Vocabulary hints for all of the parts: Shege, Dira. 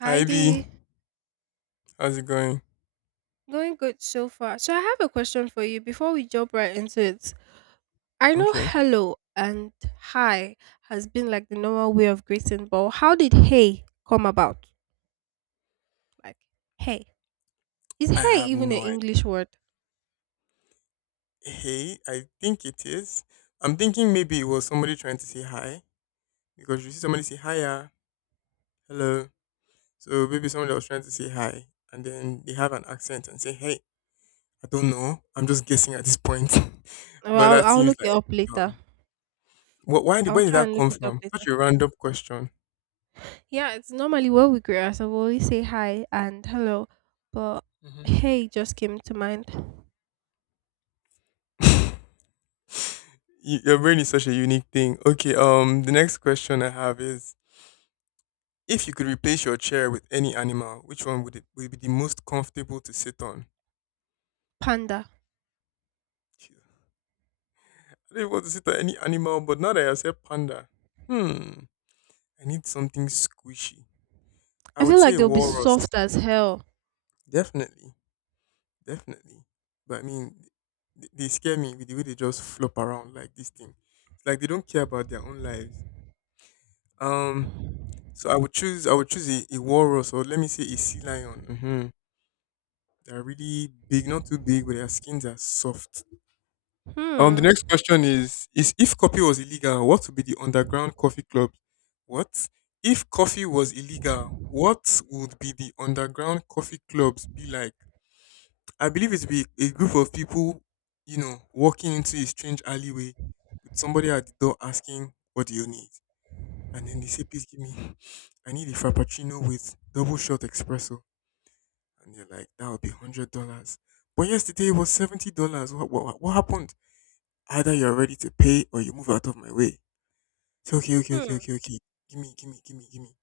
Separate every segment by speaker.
Speaker 1: Hi
Speaker 2: Hi B,
Speaker 1: Dee.
Speaker 2: how's it going?
Speaker 1: Going good so far. So I have a question for you before we jump right into it. I know
Speaker 2: Okay.
Speaker 1: hello and hi has been like the normal way of greeting, but how did hey come about? Like hey. Is
Speaker 2: I
Speaker 1: hey
Speaker 2: have
Speaker 1: even an
Speaker 2: no idea.
Speaker 1: English word?
Speaker 2: Hey, I think it is. I'm thinking maybe it was somebody trying to say hi because you see somebody say hiya, hello. So maybe somebody was trying to say hi and then they have an accent and say, hey, I don't know. I'm just guessing at this point.
Speaker 1: Well,
Speaker 2: But
Speaker 1: I'll,
Speaker 2: that
Speaker 1: I'll
Speaker 2: seems
Speaker 1: look it
Speaker 2: like,
Speaker 1: up later. I'll
Speaker 2: where did
Speaker 1: try
Speaker 2: that
Speaker 1: and look
Speaker 2: come
Speaker 1: it up
Speaker 2: from? Such
Speaker 1: later.
Speaker 2: a random question.
Speaker 1: Yeah, it's normally what we greet ourselves. We always say hi and hello, but
Speaker 2: Mhm.
Speaker 1: hey just came to mind.
Speaker 2: Your brain is such a unique thing. Okay, the next question I have is if you could replace your chair with any animal, which one would it would be the most comfortable to sit on?
Speaker 1: Panda.
Speaker 2: Jesus. I don't even want to sit on any animal, but now that I said panda, hmm, I need something squishy. I
Speaker 1: I
Speaker 2: would
Speaker 1: feel
Speaker 2: say
Speaker 1: like
Speaker 2: a
Speaker 1: they'll be
Speaker 2: walrus.
Speaker 1: soft as hell.
Speaker 2: Definitely, definitely. But I mean, they scare me with the way they just flop around like this thing. It's like they don't care about their own lives. Um, so I would choose a walrus or let me say a sea lion. They're really big, not too big, but their skins are soft. The
Speaker 1: Hmm.
Speaker 2: next question is: is: if coffee was illegal, what would be the underground coffee club? What if coffee was illegal? What would be the underground coffee clubs be like? I believe it would be a group of people, walking into a strange alleyway with somebody at the door asking, "What do you need?" And then they say, "Please give me, I need a frappuccino with double shot espresso." And you're like, "That would be $100." But yesterday it was $70. What happened? Either you're ready to pay or you move out of my way. Say, okay, okay, okay,
Speaker 1: Hmm.
Speaker 2: okay, okay. Give me, give me, give me, give me.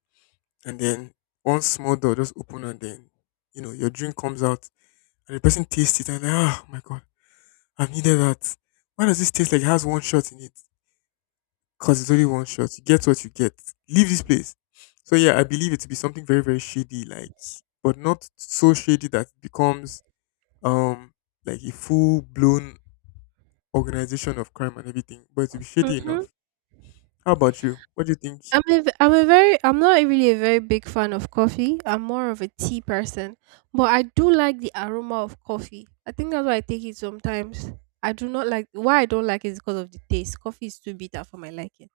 Speaker 2: And then one small door just open and then, your drink comes out and the person tastes it and they're like, oh my God, I've needed that. Why does this taste like it has one shot in it? Because it's only one shot. You get what you get. Leave this place. So yeah, I believe it to be something very, very shady, like, but not so shady that it becomes um like a full blown organization of crime and everything, but it to be shady
Speaker 1: Mhm.
Speaker 2: enough. How about you? What do you think?
Speaker 1: I'm not really a very big fan of coffee. I'm more of a tea person, but I do like the aroma of coffee. I think that's why I take it sometimes. I do not like Why I don't like it is because of the taste. Coffee is too bitter for my liking.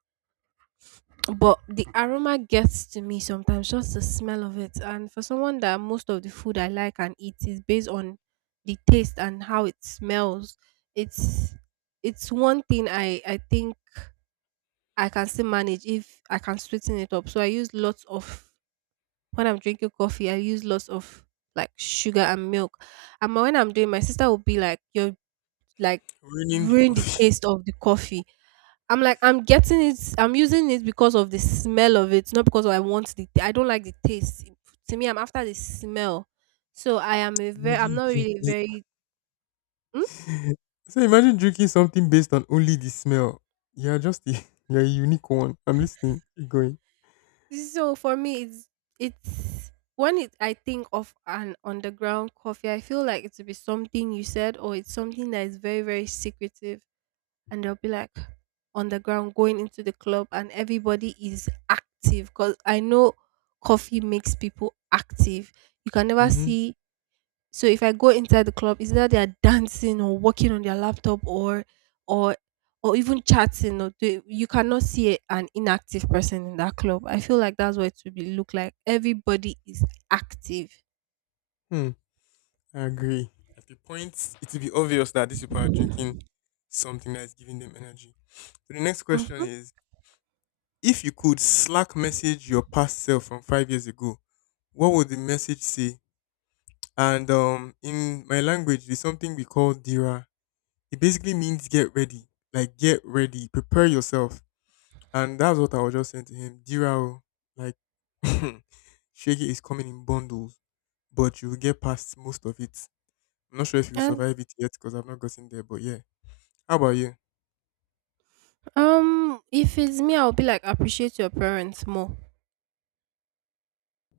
Speaker 1: But the aroma gets to me sometimes, just the smell of it. And for someone that most of the food I like and eat is based on the taste and how it smells, it's it's one thing I think I can still manage if I can sweeten it up. So I use lots of When I'm drinking coffee, I use lots of like sugar and milk. And when I'm doing, my sister will be like, "You're like
Speaker 2: Ruining the
Speaker 1: ruin the
Speaker 2: coffee.
Speaker 1: taste of the coffee." I'm like, I'm getting it. I'm using it because of the smell of it, not because I want the. I don't like the taste. To me, I'm after the smell. So I am a very. I'm
Speaker 2: Imagine
Speaker 1: not really a
Speaker 2: drinking.
Speaker 1: very. Hmm?
Speaker 2: So imagine drinking something based on only the smell. You're just a, you're a unique one. I'm listening. Keep going.
Speaker 1: So for me, I think of an underground coffee, I feel like it will be something you said, or it's something that is very, very secretive, and they'll be like underground going into the club, and everybody is active because I know coffee makes people active. You can never
Speaker 2: Mm-hmm.
Speaker 1: see So if I go inside the club, it's either they are dancing or working on their laptop or or even chatting. Or you cannot see an inactive person in that club. I feel like that's what it would be look like. Everybody is active.
Speaker 2: Hmm. I agree. At the point, it will be obvious that these people are drinking something that is giving them energy. So the next question
Speaker 1: hmm
Speaker 2: is: if you could Slack message your past self from 5 years ago, what would the message say? And in my language, there's something we call Dira. It basically means get ready. Like get ready, prepare yourself. And that's what I was just saying to him. Dira, like Shege is coming in bundles, but you will get past most of it. I'm not sure if you
Speaker 1: And
Speaker 2: survive it yet because I've not gotten there, but yeah. How about you?
Speaker 1: if it's me, I'll be like appreciate your parents more.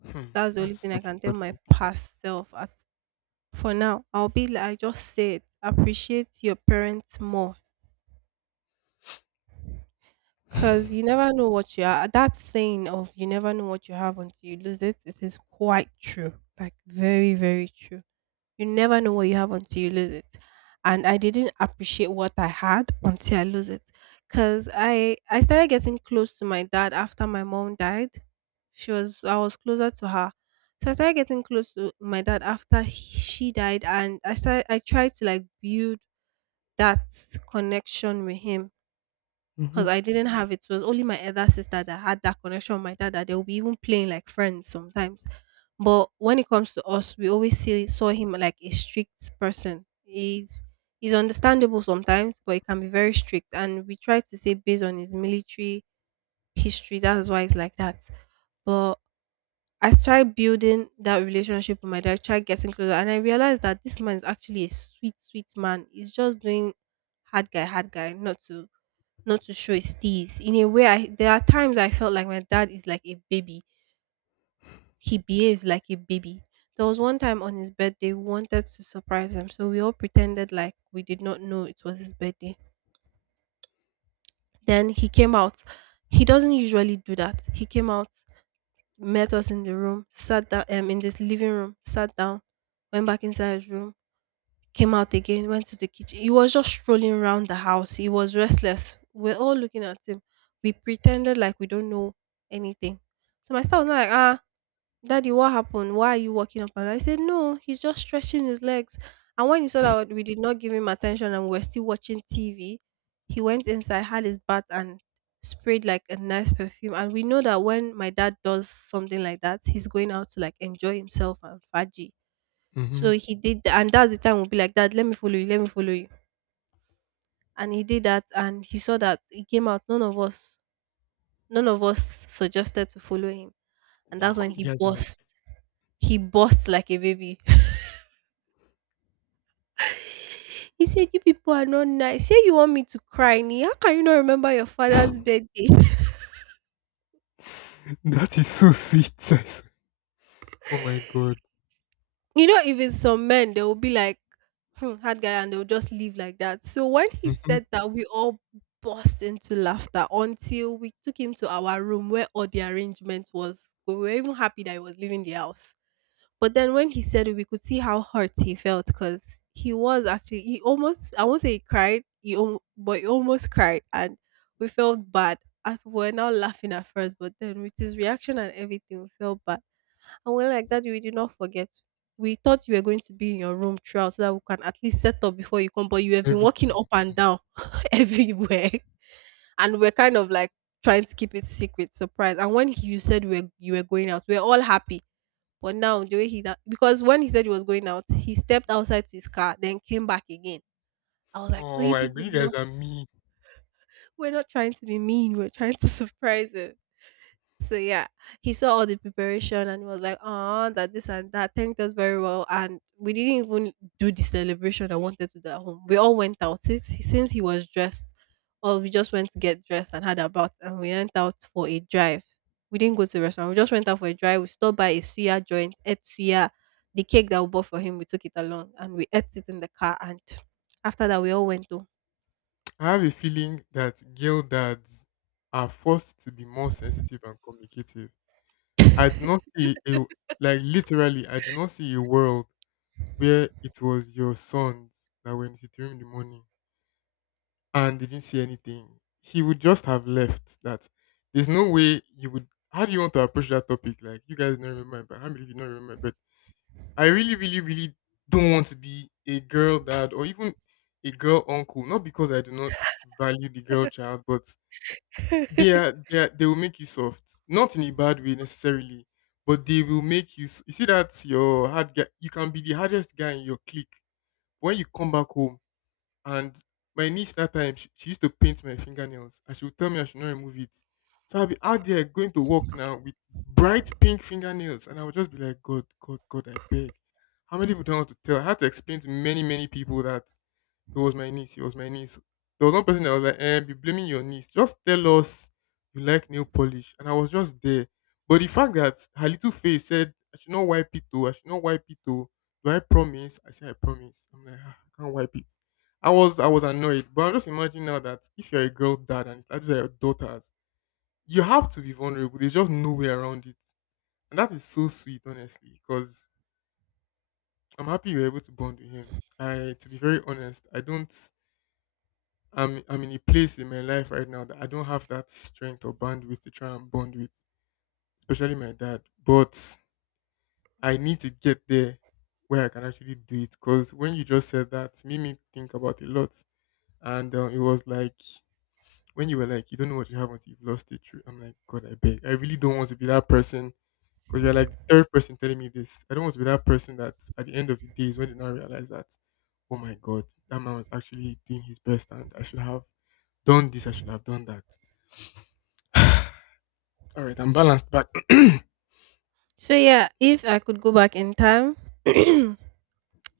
Speaker 2: Hmm,
Speaker 1: That's the only
Speaker 2: that's
Speaker 1: thing I
Speaker 2: such
Speaker 1: can
Speaker 2: a
Speaker 1: tell my
Speaker 2: touching thing.
Speaker 1: past self. At For now, I'll be like, I just say it. Appreciate your parents more, cause you never know what you are. That saying of "you never know what you have until you lose it" it is quite true. Like very, very true. You never know what you have until you lose it. And I didn't appreciate what I had until I lose it. Cause I started getting close to my dad after my mom died. She was I was closer to her. So I started getting close to my dad after she died and I tried to like build that connection with him because
Speaker 2: Hmm.
Speaker 1: I didn't have it. So it was only my other sister that had that connection with my dad that they will be even playing like friends sometimes. But when it comes to us, we always see saw him like a strict person. He's understandable sometimes, but he can be very strict. And we try to say based on his military history, that's why it's like that. But I started building that relationship with my dad, tried getting closer, and I realized that this man is actually a sweet, sweet man. He's just doing hard guy, not to show his teeth. In a way, I there are times I felt like my dad is like a baby. He behaves like a baby. There was one time on his birthday, we wanted to surprise him, so we all pretended like we did not know it was his birthday. Then he came out. He doesn't usually do that. He came out, met us in the room, sat down, in this living room, sat down, went back inside his room, came out again, went to the kitchen. He was just strolling around the house. He was restless. We're all looking at him. We pretended like we don't know anything. So my son was like, ah, daddy, what happened? Why are you walking up? And I said, no, he's just stretching his legs. And when he saw that we did not give him attention and we were still watching TV, he went inside, had his bath, and sprayed like a nice perfume. And we know that when my dad does something like that, he's going out to like enjoy himself and fudgy.
Speaker 2: Hmm.
Speaker 1: So he did tha and that's the time we'll be like, "Dad, let me follow you, let me follow you." And he did that and he saw that it came out none of us suggested to follow him. And that's
Speaker 2: Wow,
Speaker 1: when
Speaker 2: you
Speaker 1: he
Speaker 2: guys
Speaker 1: burst. He burst like a baby. He said, "You people are not nice. Say you want me to cry, Ni. How can you not remember your father's
Speaker 2: are
Speaker 1: birthday?"
Speaker 2: that is so sweet. I swear. Oh my god.
Speaker 1: You know, even some men, they will be like, "Hmm, that guy and they'll just leave like that. So when he
Speaker 2: Hmm.
Speaker 1: said that, we all burst into laughter until we took him to our room where all the arrangement was. We were even happy that he was leaving the house. But then when he said it, we could see how hurt he felt because he was actually he almost I won't say he cried, but he almost cried and we felt bad. We were now laughing at first, but then with his reaction and everything, we felt bad. And we're like, Daddy, we did not forget. We thought you were going to be in your room throughout so that we can at least set up before you come, but you have been walking
Speaker 2: Everything.
Speaker 1: up and down everywhere. And we're kind of like trying to keep it secret, surprise. And when you said we were, you were going out, we're all happy. But now, the way he, that, because when he said he was going out, he stepped outside to his car, then came back again. I was like, so
Speaker 2: Oh
Speaker 1: you
Speaker 2: my
Speaker 1: people,
Speaker 2: god, you guys
Speaker 1: know
Speaker 2: are mean.
Speaker 1: we're not trying to be mean, we're trying to surprise him. So yeah, he saw all the preparation and he was like, "Oh, that this and that." Thanked us very well, and we didn't even do the celebration I wanted to do at home. We all went out since he was dressed. Or we just went to get dressed and had a bath, and we went out for a drive. We didn't go to the restaurant. We just went out for a drive. We stopped by a suya joint, ate suya, the cake that we bought for him. We took it along and we ate it in the car. And after that, we all went home.
Speaker 2: I have a feeling that girl dads are forced to be more sensitive and communicative. I do not see a, like, literally. I do not see a world where it was your sons that were in the sitting room in the morning and they didn't see anything. He would just have left. That there's no way you would. How do you want to approach that topic? Like you guys don't remember, but I believe you don't remember. But I really, really, really don't want to be a girl dad or even a girl uncle. Not because I do not value the girl child, but they are, they are, they will make you soft, not in a bad way necessarily, but they will make you. You see that your hard guy. You can be the hardest guy in your clique. When you come back home, and my niece that time, she used to paint my fingernails, and she would tell me I should not remove it. So I'll be out there going to work now with bright pink fingernails, and I would just be like, God, God, God, I beg. How many people don't want to tell? I had to explain to many, many people that it was my niece. It was my niece. There was one person that was like, eh, be blaming your niece. Just tell us you like nail polish. And I was just there. But the fact that her little face said, I should not wipe it though. I should not wipe it though. Do I promise? I said, I promise. I'm like, "Ah, I can't wipe it. I was annoyed. But I'm just imagining now that if you're a girl dad and it's like these are your daughters, you have to be vulnerable. There's just no way around it. And that is so sweet, honestly, because I'm happy you were able to bond with him. I, to be very honest, I don't. I'm in a place in my life right now that I don't have that strength or bandwidth to try and bond with, especially my dad. But I need to get there where I can actually do it. Because when you just said that, it made me think about a lot. And it was like when you were like, you don't know what you have until you've lost it. True. I'm like, God, I beg. I really don't want to be that person. Because you're like the third person telling me this. I don't want to be that person that at the end of the day is when they now realize that, oh my God, that man was actually doing his best and I should have done this, I should have done that. All right, I'm balanced, but
Speaker 1: So yeah, if I could go back in time.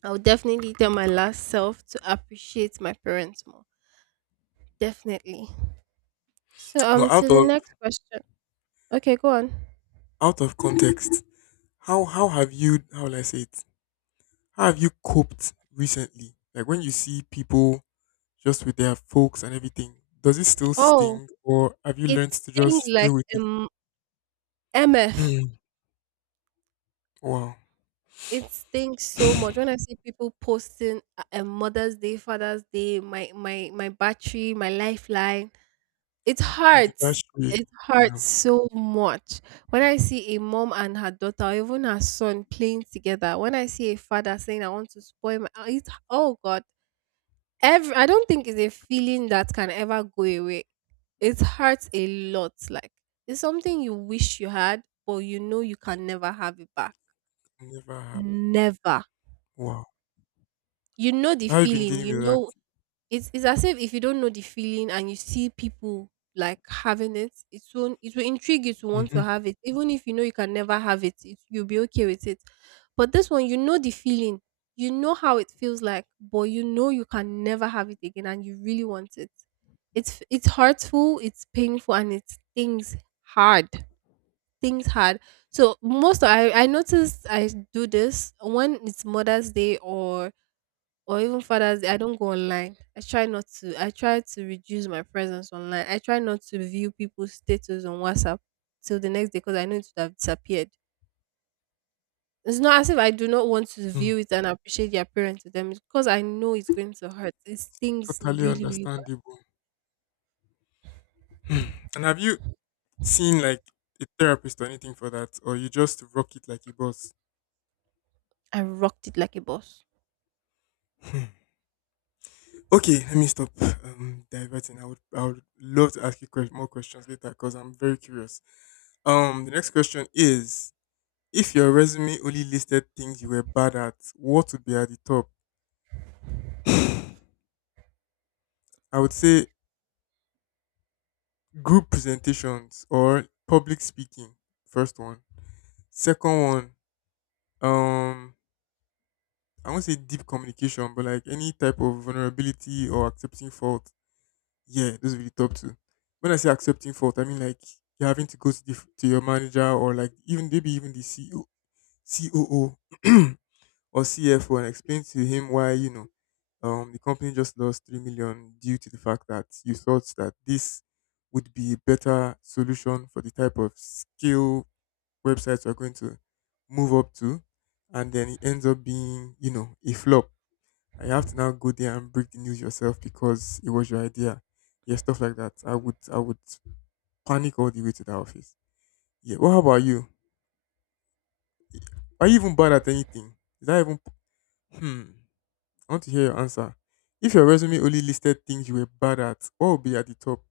Speaker 1: I would definitely tell my last self to appreciate my parents more. Definitely. So
Speaker 2: but
Speaker 1: to
Speaker 2: out
Speaker 1: the
Speaker 2: of
Speaker 1: next question. Okay, go on.
Speaker 2: out of context, how have you how will I say it? How have you coped recently? Like when you see people just with their folks and everything, does it still
Speaker 1: Oh,
Speaker 2: sting, or have you learned
Speaker 1: it's
Speaker 2: to
Speaker 1: things
Speaker 2: just deal
Speaker 1: like
Speaker 2: with it?
Speaker 1: MF.
Speaker 2: Mm. Wow,
Speaker 1: It's things so much. When I see people posting Mother's Day, Father's Day, my battery, my lifeline, it
Speaker 2: an
Speaker 1: hurts.
Speaker 2: anniversary.
Speaker 1: It hurts
Speaker 2: Damn,
Speaker 1: so much. When I see a mom and her daughter, or even her son playing together, when I see a father saying, I want to spoil my, it, oh God, every, I don't think it's a feeling that can ever go away. It hurts a lot. Like it's something you wish you had, but you know you can never have it back.
Speaker 2: I never have.
Speaker 1: Never.
Speaker 2: Wow.
Speaker 1: You know the
Speaker 2: So how have you been
Speaker 1: feeling.
Speaker 2: dealing with that?
Speaker 1: It's as if you don't know the feeling and you see people like having it, it will intrigue you to want
Speaker 2: Mm-hmm.
Speaker 1: to have it, even if you know you can never have it. It you'll be okay with it. But this one, you know the feeling, you know how it feels like, but you know you can never have it again, and you really want it. It's hurtful, it's painful, and it stings hard. Things hard. So most I noticed I do this when it's Mother's Day or even Father's Day, I don't go online. I try not to. I try to reduce my presence online. I try not to view people's status on WhatsApp till the next day because I know it would have disappeared. It's not as if I do not want to view it and appreciate the appearance of them. It's because I know it's going to hurt. It stings
Speaker 2: Totally
Speaker 1: really, really
Speaker 2: understandable. Hmm. And have you seen like a therapist or anything for that, or you just rock it like a boss?
Speaker 1: bad. I rocked it like a boss.
Speaker 2: Hmm. Okay, let me stop, diverting. I would love to ask you more questions later because I'm very curious. The next question is: if your resume only listed things you were bad at, what would be at the top? I would say group presentations or public speaking. First one. Second one. Um, I won't say deep communication, but like any type of vulnerability or accepting fault. Yeah, those will be the top two. When I say accepting fault, I mean like you're having to, go to your manager or like even maybe even the CEO, COO or CFO and explain to him why the company just lost 3 million due to the fact that you thought that this would be a better solution for the type of skill websites we're going to move up to, and then it ends up being a flop and you have to now go there and break the news yourself because it was your idea. Yeah, stuff like that. I would panic all the way to the office. Yeah. What about you? Are you even bad at anything? Is that even hmm? I want to hear your answer. If your resume only listed things you were bad at, what would be at the top?